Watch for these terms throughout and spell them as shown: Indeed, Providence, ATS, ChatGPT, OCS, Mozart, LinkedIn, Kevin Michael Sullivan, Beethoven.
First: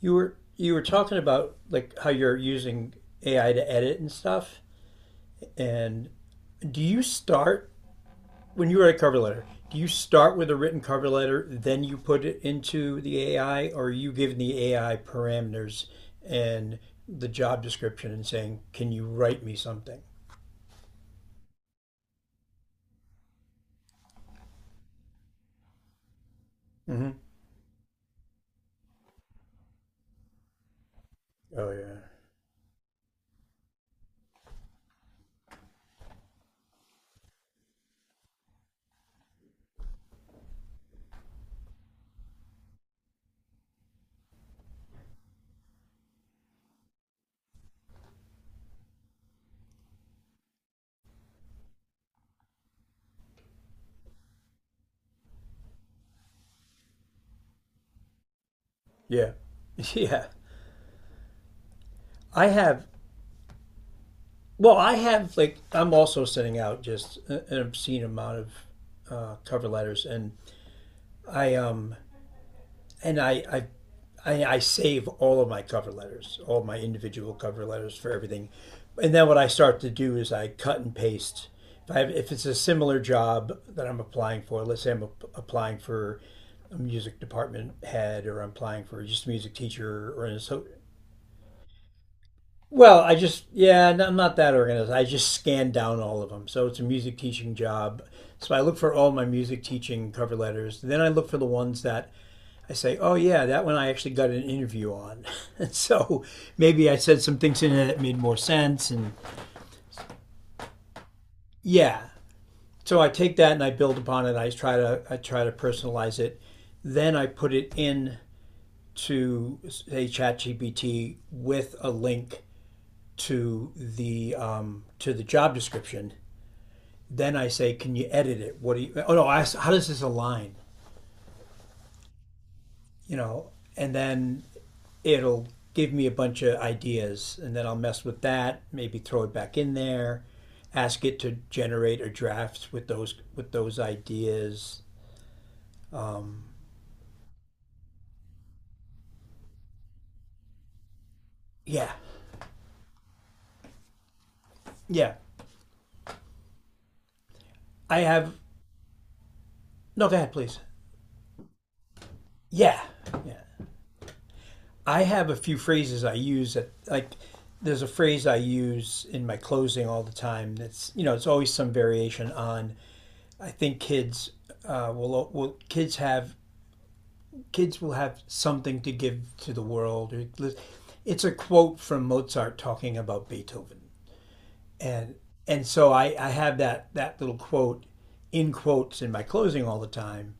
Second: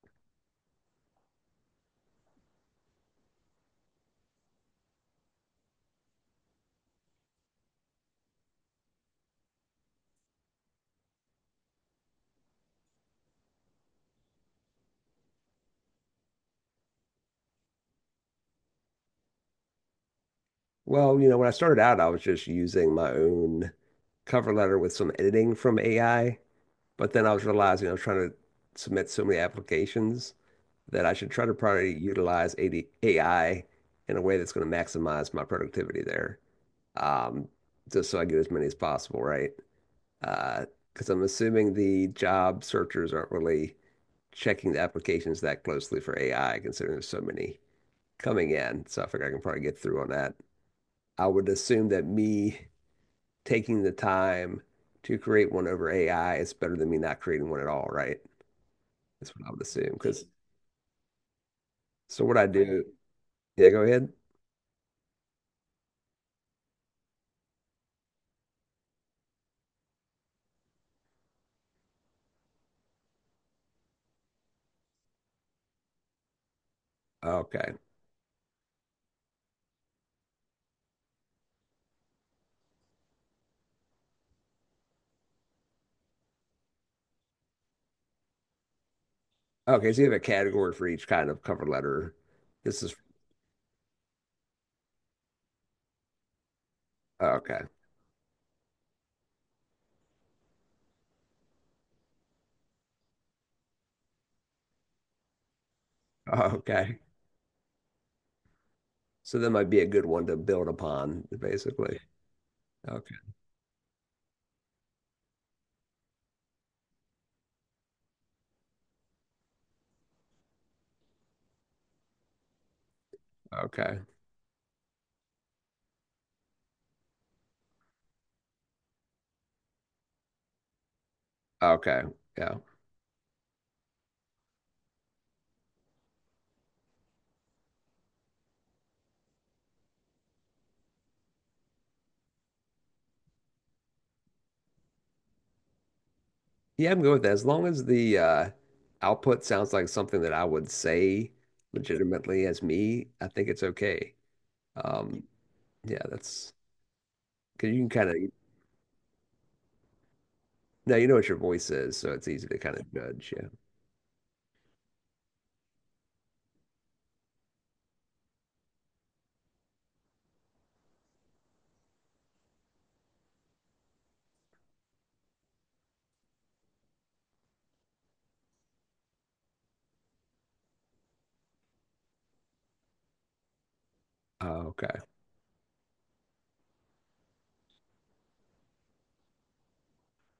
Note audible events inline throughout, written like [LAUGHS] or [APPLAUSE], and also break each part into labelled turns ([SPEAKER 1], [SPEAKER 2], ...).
[SPEAKER 1] You were talking about how you're using AI to edit and stuff. And do you start when you write a cover letter? Do you start with a written cover letter, then you put it into the AI, or are you giving the AI parameters and the job description and saying, "Can you write me something?"
[SPEAKER 2] When I started out, I was just using my own cover letter with some editing from AI,
[SPEAKER 1] Mm-hmm.
[SPEAKER 2] but then I was realizing I was trying to submit so many applications that I should try to
[SPEAKER 1] Oh
[SPEAKER 2] probably
[SPEAKER 1] yeah,
[SPEAKER 2] utilize AD AI in a way that's going to maximize my productivity there, um, just so I get as many as possible, right? Uh, because I'm assuming the job searchers aren't really checking the applications that closely for AI, considering there's so many coming in. So I figure I can probably get through on that. I would assume that me taking the time to create one over AI is better than me not creating one at all, right?
[SPEAKER 1] yeah,
[SPEAKER 2] That's what I would assume.
[SPEAKER 1] [LAUGHS]
[SPEAKER 2] Because
[SPEAKER 1] yeah.
[SPEAKER 2] so what I
[SPEAKER 1] I
[SPEAKER 2] do,
[SPEAKER 1] have.
[SPEAKER 2] yeah, go ahead.
[SPEAKER 1] Well, I have I'm also sending out just an obscene amount of cover letters, and I and I save all of my cover letters, all my individual cover
[SPEAKER 2] Okay.
[SPEAKER 1] letters for everything, and then what I start to do is I cut and paste. If I have, If it's a similar job that I'm applying for, let's say applying for a music department head, or I'm applying for just a music
[SPEAKER 2] Okay, so you
[SPEAKER 1] teacher,
[SPEAKER 2] have a
[SPEAKER 1] or an so.
[SPEAKER 2] category for each kind of cover letter. This is.
[SPEAKER 1] Well, I just yeah, no, I'm not that organized. I just scan down all of them. So it's a music teaching
[SPEAKER 2] Okay. [LAUGHS]
[SPEAKER 1] job. So I look for all my music teaching cover letters. Then I look for the ones that I say, oh yeah, that one I actually got an interview on. [LAUGHS] So maybe I
[SPEAKER 2] Okay.
[SPEAKER 1] said some things in it that made more sense, and
[SPEAKER 2] So that might be a good one to build upon, basically.
[SPEAKER 1] yeah. So I
[SPEAKER 2] Okay.
[SPEAKER 1] take that and I build upon it. I try to personalize it. Then I put it in to say ChatGPT with a link to
[SPEAKER 2] Okay.
[SPEAKER 1] the job description. Then I say, can you edit it? What do you? Oh no, I ask, how does this align?
[SPEAKER 2] Okay. Yeah.
[SPEAKER 1] you know, and then it'll give me a bunch of ideas, and then I'll mess with that, maybe throw it back in there, ask it to generate a draft with those ideas.
[SPEAKER 2] Yeah, I'm good with that. As long as the output sounds like something that I would say
[SPEAKER 1] Yeah,
[SPEAKER 2] legitimately as me, I think it's okay.
[SPEAKER 1] yeah.
[SPEAKER 2] Um, yeah, that's. Because you can
[SPEAKER 1] I
[SPEAKER 2] kind of
[SPEAKER 1] have no. Go ahead, please.
[SPEAKER 2] now you know what your voice is, so it's easy to kind
[SPEAKER 1] Yeah,
[SPEAKER 2] of judge.
[SPEAKER 1] yeah.
[SPEAKER 2] Yeah.
[SPEAKER 1] I have a few phrases I use that, There's a phrase I use in my closing all the time. That's it's always some variation on. I think kids have kids will have something to give to the world. It's a quote from Mozart talking about Beethoven,
[SPEAKER 2] Oh, okay.
[SPEAKER 1] and and so I have that little quote in quotes in my closing all the time.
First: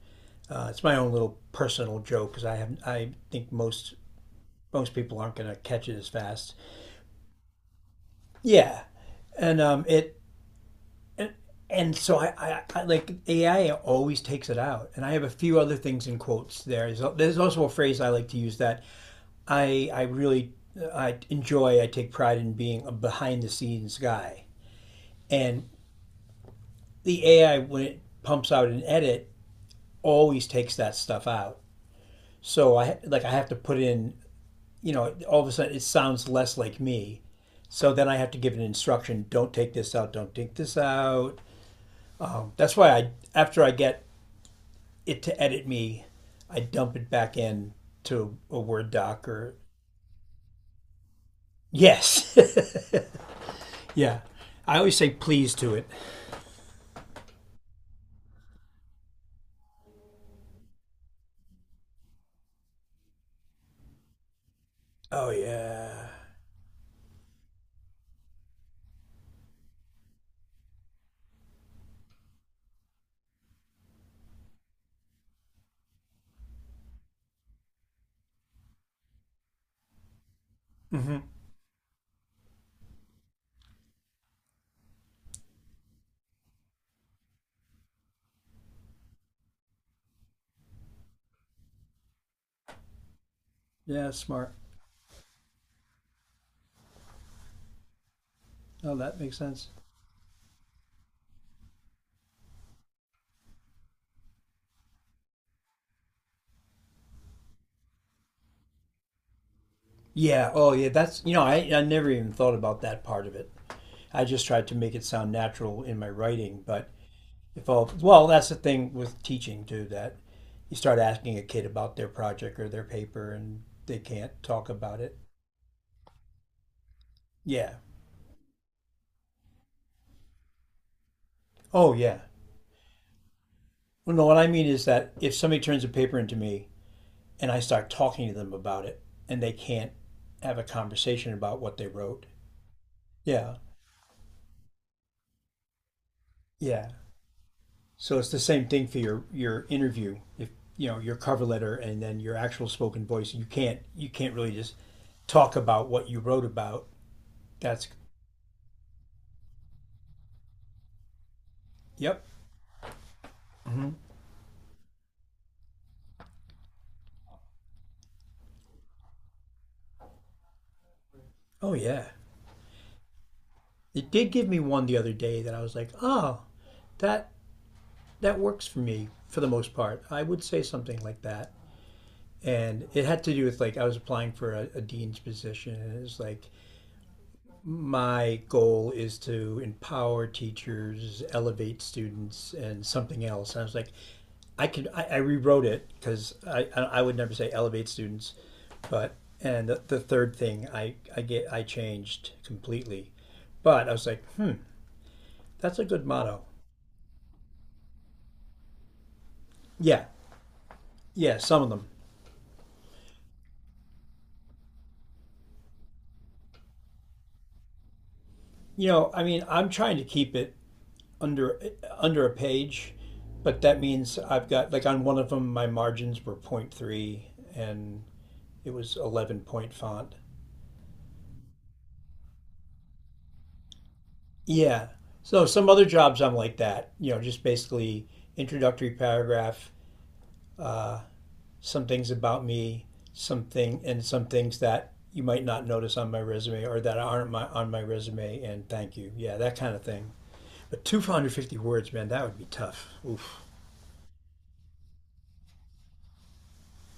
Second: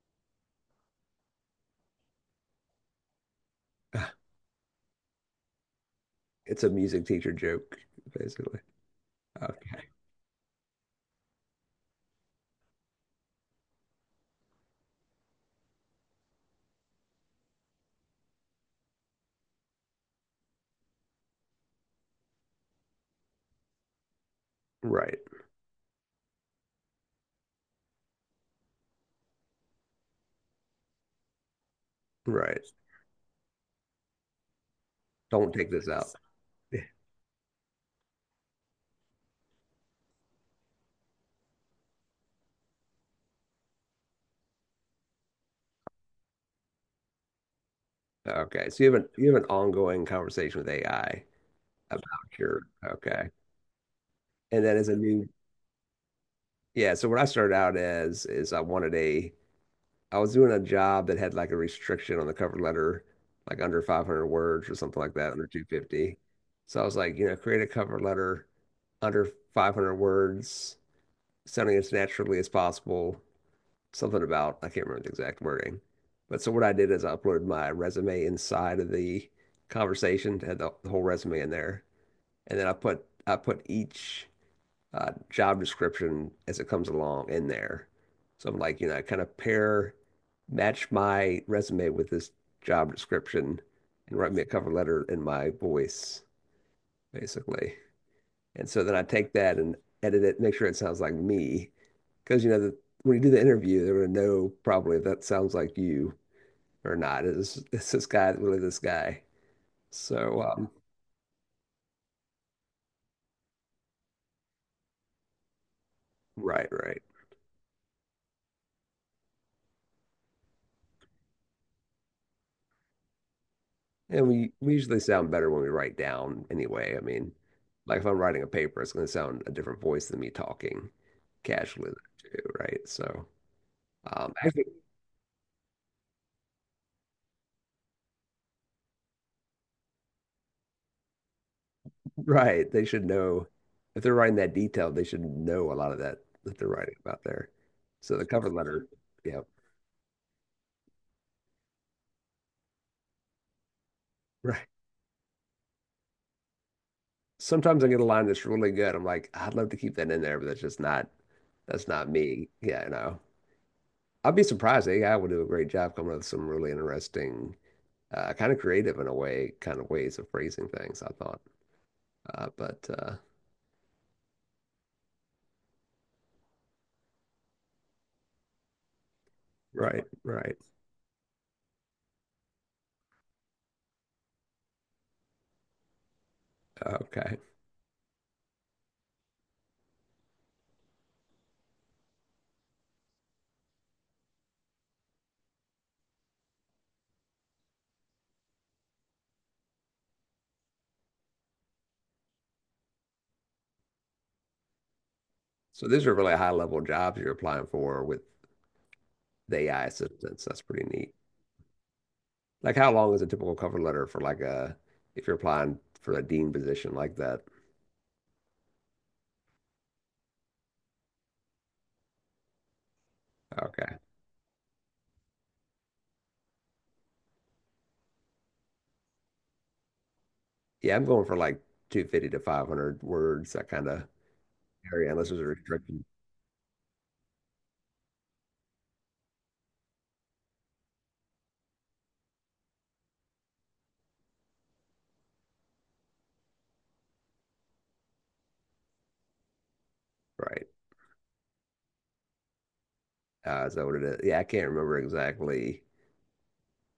[SPEAKER 1] It's my own little personal joke because I have I think most
[SPEAKER 2] [LAUGHS] [SIGHS]
[SPEAKER 1] most people aren't going to catch it as fast.
[SPEAKER 2] It's a music teacher joke, basically.
[SPEAKER 1] Yeah, and
[SPEAKER 2] Okay.
[SPEAKER 1] it and so I like AI always takes it out, and I have a few other things in quotes there. There's also a phrase I like to use that I I really I enjoy. I take pride in being a behind the scenes guy.
[SPEAKER 2] Right.
[SPEAKER 1] And the AI, when it pumps out an edit, always takes that stuff out.
[SPEAKER 2] Right.
[SPEAKER 1] So I have to put in. You know, all of a
[SPEAKER 2] Don't take
[SPEAKER 1] sudden it
[SPEAKER 2] this out.
[SPEAKER 1] sounds less
[SPEAKER 2] [LAUGHS]
[SPEAKER 1] like me. So then I have to give an instruction: don't take this out, don't take this out. That's why I, after I get it to edit me, I dump it back in to a
[SPEAKER 2] Okay. So
[SPEAKER 1] Word
[SPEAKER 2] you
[SPEAKER 1] doc
[SPEAKER 2] have an
[SPEAKER 1] or
[SPEAKER 2] ongoing conversation with AI
[SPEAKER 1] yes,
[SPEAKER 2] about your
[SPEAKER 1] [LAUGHS]
[SPEAKER 2] okay.
[SPEAKER 1] yeah.
[SPEAKER 2] And then
[SPEAKER 1] I
[SPEAKER 2] as a
[SPEAKER 1] always say
[SPEAKER 2] new
[SPEAKER 1] please to it.
[SPEAKER 2] Yeah, so what I started out as is I wanted a I was doing a job that had like a restriction on the cover letter, like under 500 words or something like
[SPEAKER 1] Oh
[SPEAKER 2] that, under 250.
[SPEAKER 1] yeah.
[SPEAKER 2] So I was like, you know, create a cover letter under 500 words, sounding as naturally as possible. Something about, I can't remember the exact wording. But so what I did is I uploaded my resume inside of the conversation, had the whole
[SPEAKER 1] Mm-hmm.
[SPEAKER 2] resume in there, and then I put each job description as it comes along in there. So I'm like, you know, I kind of pair match my resume with this job description
[SPEAKER 1] Yeah,
[SPEAKER 2] and write me a
[SPEAKER 1] smart.
[SPEAKER 2] cover letter in my voice, basically. And so then
[SPEAKER 1] Oh,
[SPEAKER 2] I
[SPEAKER 1] that
[SPEAKER 2] take
[SPEAKER 1] makes
[SPEAKER 2] that
[SPEAKER 1] sense.
[SPEAKER 2] and edit it, make sure it sounds like me. Because, you know, the, when you do the interview, they're going to know probably if that sounds like you or not. Is this guy really this guy? So,
[SPEAKER 1] Yeah.
[SPEAKER 2] um,
[SPEAKER 1] Oh yeah. That's you know I never even thought about that part of it. I just tried to make it sound natural in my writing,
[SPEAKER 2] right,
[SPEAKER 1] but
[SPEAKER 2] right.
[SPEAKER 1] if all well that's the thing with teaching too that you start asking a kid about their project or their paper and they
[SPEAKER 2] And
[SPEAKER 1] can't
[SPEAKER 2] we,
[SPEAKER 1] talk
[SPEAKER 2] we
[SPEAKER 1] about
[SPEAKER 2] usually
[SPEAKER 1] it.
[SPEAKER 2] sound better when we write down anyway. I mean,
[SPEAKER 1] Yeah.
[SPEAKER 2] like if I'm writing a paper, it's going to sound a different voice than me talking casually,
[SPEAKER 1] Oh yeah.
[SPEAKER 2] too, right?
[SPEAKER 1] Well, no, what I
[SPEAKER 2] Actually,
[SPEAKER 1] mean is that if somebody turns a paper into me and I start talking to them about it and they can't have a conversation about what they wrote.
[SPEAKER 2] Right. They should know
[SPEAKER 1] Yeah.
[SPEAKER 2] if they're writing that detail, they should know a lot of that that they're
[SPEAKER 1] Yeah.
[SPEAKER 2] writing about there. So
[SPEAKER 1] So
[SPEAKER 2] the
[SPEAKER 1] it's the
[SPEAKER 2] cover
[SPEAKER 1] same
[SPEAKER 2] letter,
[SPEAKER 1] thing for your
[SPEAKER 2] yeah,
[SPEAKER 1] your interview. If you know your cover letter and then your actual spoken voice, you can't really
[SPEAKER 2] right.
[SPEAKER 1] just talk about what you wrote about.
[SPEAKER 2] Sometimes
[SPEAKER 1] That's
[SPEAKER 2] I get a line that's really good. I'm like, I'd love to keep that in there, but that's just not. That's not
[SPEAKER 1] yep.
[SPEAKER 2] me. Yeah, you know.
[SPEAKER 1] Mm-hmm.
[SPEAKER 2] I'd be surprised. AI would do a great job coming up with some really interesting, kind of creative in a way, kind of ways of phrasing things, I thought.
[SPEAKER 1] Oh yeah,
[SPEAKER 2] But
[SPEAKER 1] it did give me one the other day that I was like, oh, that that works for me for the most part.
[SPEAKER 2] right,
[SPEAKER 1] I would
[SPEAKER 2] right.
[SPEAKER 1] say something like that, and it had to do with I was applying for a dean's position, and it was like
[SPEAKER 2] Okay.
[SPEAKER 1] my goal is to empower teachers, elevate students, and something else. And I was like, I rewrote it because I would never say elevate students, but and the third thing I changed completely, but I was like, hmm, that's a
[SPEAKER 2] So
[SPEAKER 1] good
[SPEAKER 2] these are really
[SPEAKER 1] motto.
[SPEAKER 2] high level jobs you're applying for with the AI
[SPEAKER 1] Yeah,
[SPEAKER 2] assistance. That's pretty neat.
[SPEAKER 1] yeah, some of them.
[SPEAKER 2] Like how long is a typical cover letter for like a if you're applying for a dean position like that?
[SPEAKER 1] You know, I mean, I'm trying to keep it under under a page, but that
[SPEAKER 2] Okay.
[SPEAKER 1] means I've got like on one of them my margins were point 0.3 and it was 11 point font.
[SPEAKER 2] Yeah, I'm going for like 250 to 500 words, that kind of
[SPEAKER 1] Yeah.
[SPEAKER 2] area, unless there's a
[SPEAKER 1] So some other
[SPEAKER 2] restriction.
[SPEAKER 1] jobs I'm like that, you know, just basically introductory paragraph, uh, some things about me, something, and some things that you might not notice on my resume or that aren't my, on my resume, and thank you. Yeah, that kind of thing.
[SPEAKER 2] Right.
[SPEAKER 1] But 250 words, man, that would be tough. Oof.
[SPEAKER 2] Is that what it is? Yeah, I can't remember exactly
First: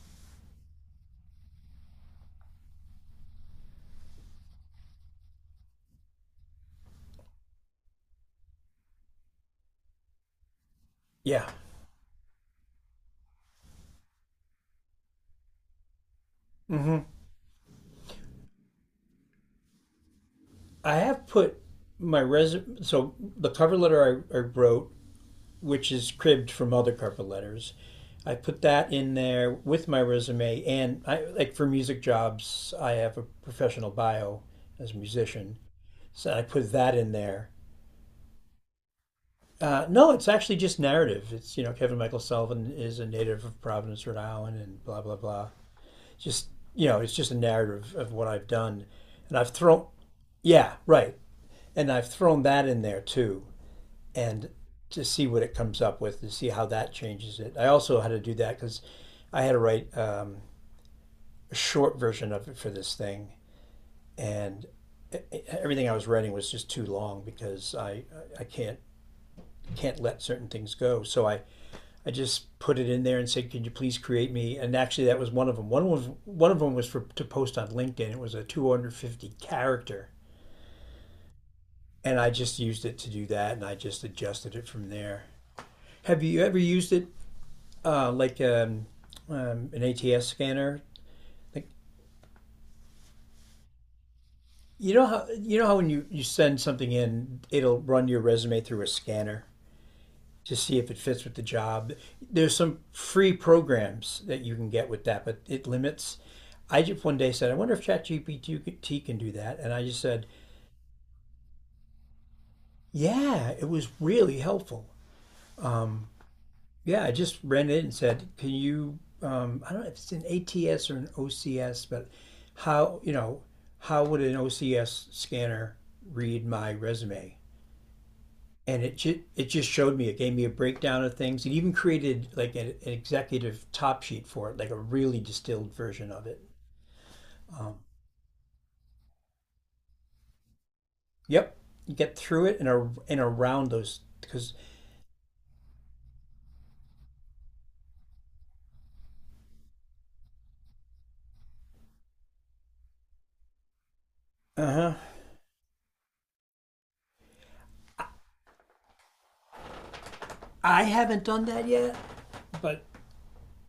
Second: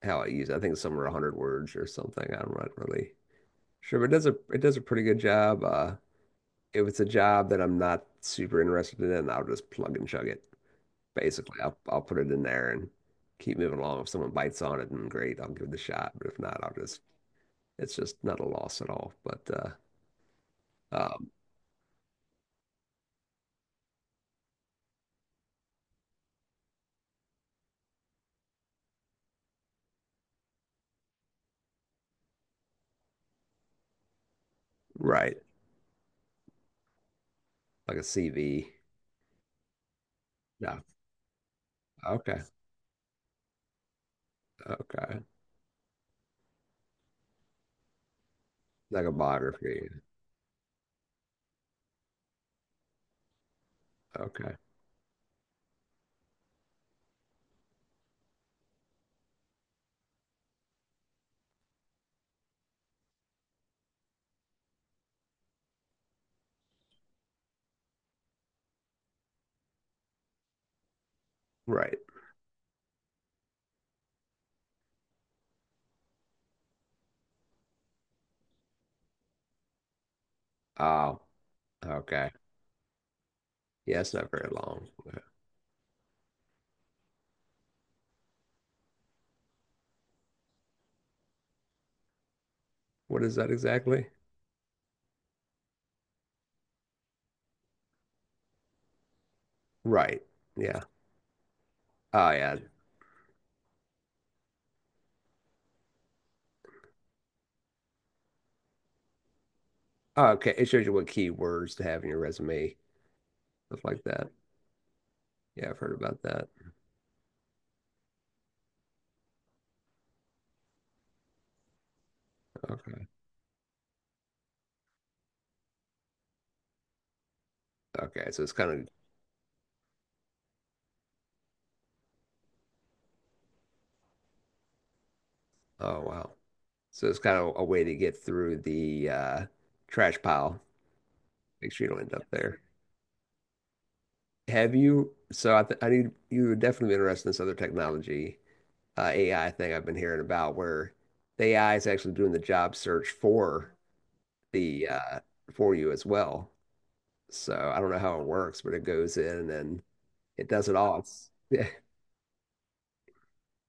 [SPEAKER 2] how I use it. I think it's somewhere 100 words or something. I'm not really sure, but it does a pretty good job. If it's a job that I'm not super interested in, I'll just plug and chug it.
[SPEAKER 1] Yeah.
[SPEAKER 2] Basically, I'll put it in there and keep moving along. If someone bites on it, then great, I'll give it a shot. But if not, I'll
[SPEAKER 1] Mm
[SPEAKER 2] just
[SPEAKER 1] hmm.
[SPEAKER 2] it's just not a loss at all. But uh,
[SPEAKER 1] I have
[SPEAKER 2] um,
[SPEAKER 1] put my resume, so the cover letter I wrote, which is cribbed from other cover letters. I put that in there with my resume, and I like for music jobs, I have a professional bio as a
[SPEAKER 2] right,
[SPEAKER 1] musician, so I put that in there.
[SPEAKER 2] like a CV.
[SPEAKER 1] No, it's actually just
[SPEAKER 2] No,
[SPEAKER 1] narrative. It's you know Kevin Michael
[SPEAKER 2] okay,
[SPEAKER 1] Sullivan is a native of Providence, Rhode Island, and blah blah
[SPEAKER 2] okay,
[SPEAKER 1] blah. Just you know, it's just a narrative of what I've done,
[SPEAKER 2] like a
[SPEAKER 1] and I've thrown,
[SPEAKER 2] biography.
[SPEAKER 1] yeah, right, and I've thrown that in there too. And
[SPEAKER 2] Okay,
[SPEAKER 1] to see what it comes up with, to see how that changes it. I also had to do that because I had to write a short version of it for this thing, and everything I was writing was just too long because I can't let certain things go. So
[SPEAKER 2] right.
[SPEAKER 1] I just put it in there and said, "Could you please create me?" And actually, that was one of them. One of them was for to post on LinkedIn. It was a 250 character,
[SPEAKER 2] Oh,
[SPEAKER 1] and
[SPEAKER 2] okay.
[SPEAKER 1] I just used it to do that, and I
[SPEAKER 2] Yeah,
[SPEAKER 1] just
[SPEAKER 2] it's not very
[SPEAKER 1] adjusted it
[SPEAKER 2] long.
[SPEAKER 1] from there. Have you ever used it uh, like um, an ATS scanner. Like
[SPEAKER 2] What is that exactly?
[SPEAKER 1] you know how when you send something in, it'll run your resume through a scanner
[SPEAKER 2] Right.
[SPEAKER 1] to see
[SPEAKER 2] Yeah.
[SPEAKER 1] if it fits with the job.
[SPEAKER 2] Oh, yeah.
[SPEAKER 1] There's some free programs that you can get with that, but it limits. I just one day said, I wonder if ChatGPT can do that, and I just
[SPEAKER 2] Oh,
[SPEAKER 1] said,
[SPEAKER 2] okay. It shows you what keywords to have in your resume,
[SPEAKER 1] yeah, it
[SPEAKER 2] stuff
[SPEAKER 1] was
[SPEAKER 2] like that.
[SPEAKER 1] really helpful.
[SPEAKER 2] Yeah, I've heard
[SPEAKER 1] Um,
[SPEAKER 2] about that.
[SPEAKER 1] Yeah, I just ran in and said, "Can you?" I don't know if it's an ATS or an OCS, but how
[SPEAKER 2] Okay.
[SPEAKER 1] you know how would an OCS scanner read my resume?
[SPEAKER 2] Okay. So it's
[SPEAKER 1] And
[SPEAKER 2] kind
[SPEAKER 1] it just showed me. It gave me a breakdown of things. It even created like an executive top sheet for it, like a really distilled
[SPEAKER 2] of, oh,
[SPEAKER 1] version of
[SPEAKER 2] wow.
[SPEAKER 1] it.
[SPEAKER 2] So it's kind of a
[SPEAKER 1] Um,
[SPEAKER 2] way to get through the trash pile.
[SPEAKER 1] yep,
[SPEAKER 2] Make sure you
[SPEAKER 1] you
[SPEAKER 2] don't end
[SPEAKER 1] get
[SPEAKER 2] up
[SPEAKER 1] through it
[SPEAKER 2] there.
[SPEAKER 1] and, and around those because
[SPEAKER 2] Have you? So I, th I knew you were definitely interested in this other technology, AI thing I've been hearing about, where the AI is actually doing the job search for the
[SPEAKER 1] uh-huh.
[SPEAKER 2] for you as well. So I don't know how it works, but it goes in and it does it
[SPEAKER 1] I
[SPEAKER 2] all.
[SPEAKER 1] haven't
[SPEAKER 2] It's,
[SPEAKER 1] done
[SPEAKER 2] yeah.
[SPEAKER 1] that yet, but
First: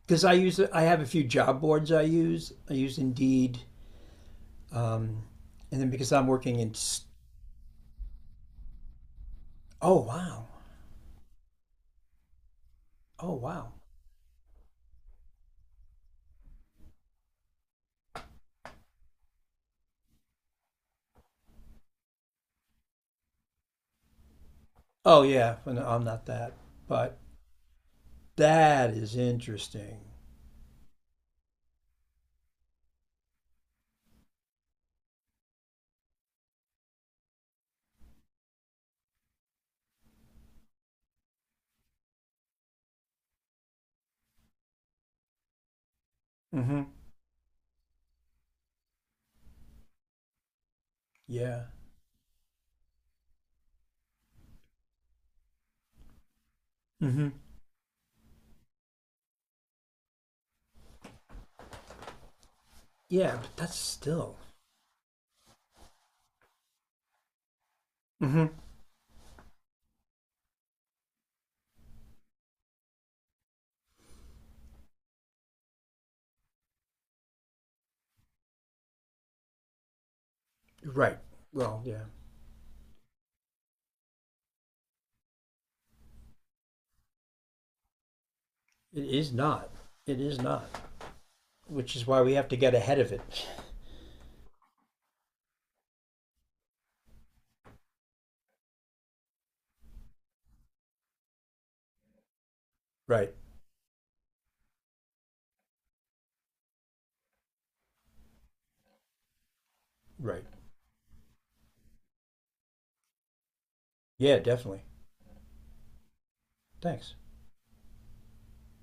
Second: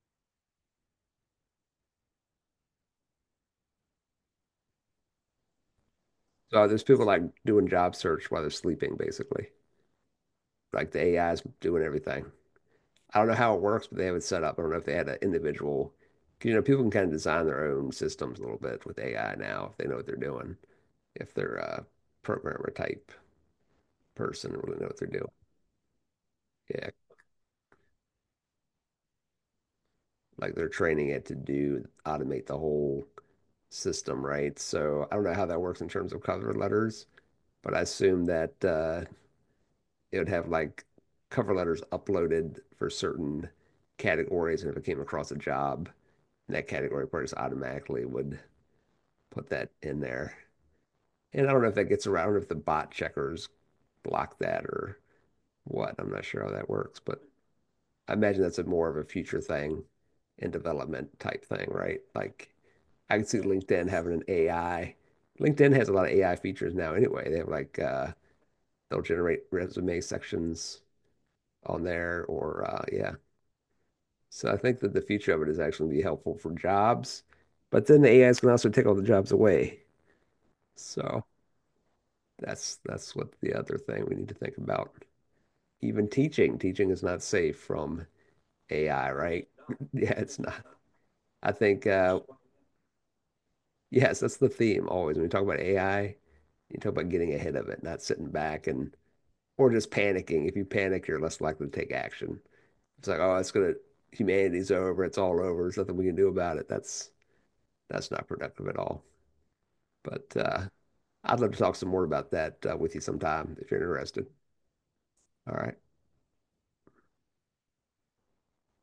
[SPEAKER 1] because I use I have a few job boards I use. I use Indeed. Um, and then because I'm working
[SPEAKER 2] So
[SPEAKER 1] in,
[SPEAKER 2] there's people like doing job search while they're sleeping, basically.
[SPEAKER 1] Oh wow,
[SPEAKER 2] Like the AI is doing everything. I don't
[SPEAKER 1] oh
[SPEAKER 2] know how it
[SPEAKER 1] wow,
[SPEAKER 2] works, but they have it set up. I don't know if they had an individual, 'cause, you know, people can kind of design their own systems a little bit with AI now if they know what they're doing. If they're a programmer type person or really know what they're
[SPEAKER 1] oh
[SPEAKER 2] doing.
[SPEAKER 1] yeah, well, no, I'm not that,
[SPEAKER 2] Yeah,
[SPEAKER 1] but that is interesting.
[SPEAKER 2] like they're training it to do automate the whole system, right? So I don't know how that works in terms of cover letters, but I assume that it would have like cover letters uploaded for certain categories, and if it came across a job, that
[SPEAKER 1] Mm-hmm.
[SPEAKER 2] category person automatically would put that in there. And I don't
[SPEAKER 1] Yeah.
[SPEAKER 2] know if that gets around if the bot checkers block that or what. I'm not sure how that works, but
[SPEAKER 1] Mm-hmm.
[SPEAKER 2] I imagine that's a more of a future thing and development type thing, right? Like I can
[SPEAKER 1] Yeah,
[SPEAKER 2] see
[SPEAKER 1] but that's
[SPEAKER 2] LinkedIn having an
[SPEAKER 1] still
[SPEAKER 2] AI. LinkedIn has a lot of AI features now anyway. They have like
[SPEAKER 1] mm-hmm.
[SPEAKER 2] they'll generate resume sections on there or yeah. So I think that the future of it is actually be helpful for jobs, but then the A is can also take all the jobs away.
[SPEAKER 1] Right.
[SPEAKER 2] So
[SPEAKER 1] Well, yeah,
[SPEAKER 2] that's what the other thing we need to think about. Even teaching, teaching is not safe from
[SPEAKER 1] it
[SPEAKER 2] AI,
[SPEAKER 1] is
[SPEAKER 2] right?
[SPEAKER 1] not.
[SPEAKER 2] [LAUGHS] Yeah,
[SPEAKER 1] It
[SPEAKER 2] it's
[SPEAKER 1] is
[SPEAKER 2] not.
[SPEAKER 1] not,
[SPEAKER 2] I think
[SPEAKER 1] which is why we have to get ahead of it. [LAUGHS]
[SPEAKER 2] Yes, that's the theme always. When we talk about AI, you talk about getting ahead of it, not sitting back and or just panicking. If you panic, you're less likely to take action. It's like,
[SPEAKER 1] Right.
[SPEAKER 2] oh, it's gonna humanity's over, it's all over, there's nothing we can do about it. That's not productive at all. But
[SPEAKER 1] Right.
[SPEAKER 2] I'd love to talk some more about that with you sometime if you're interested.
[SPEAKER 1] Yeah, definitely.
[SPEAKER 2] All right.
[SPEAKER 1] Thanks.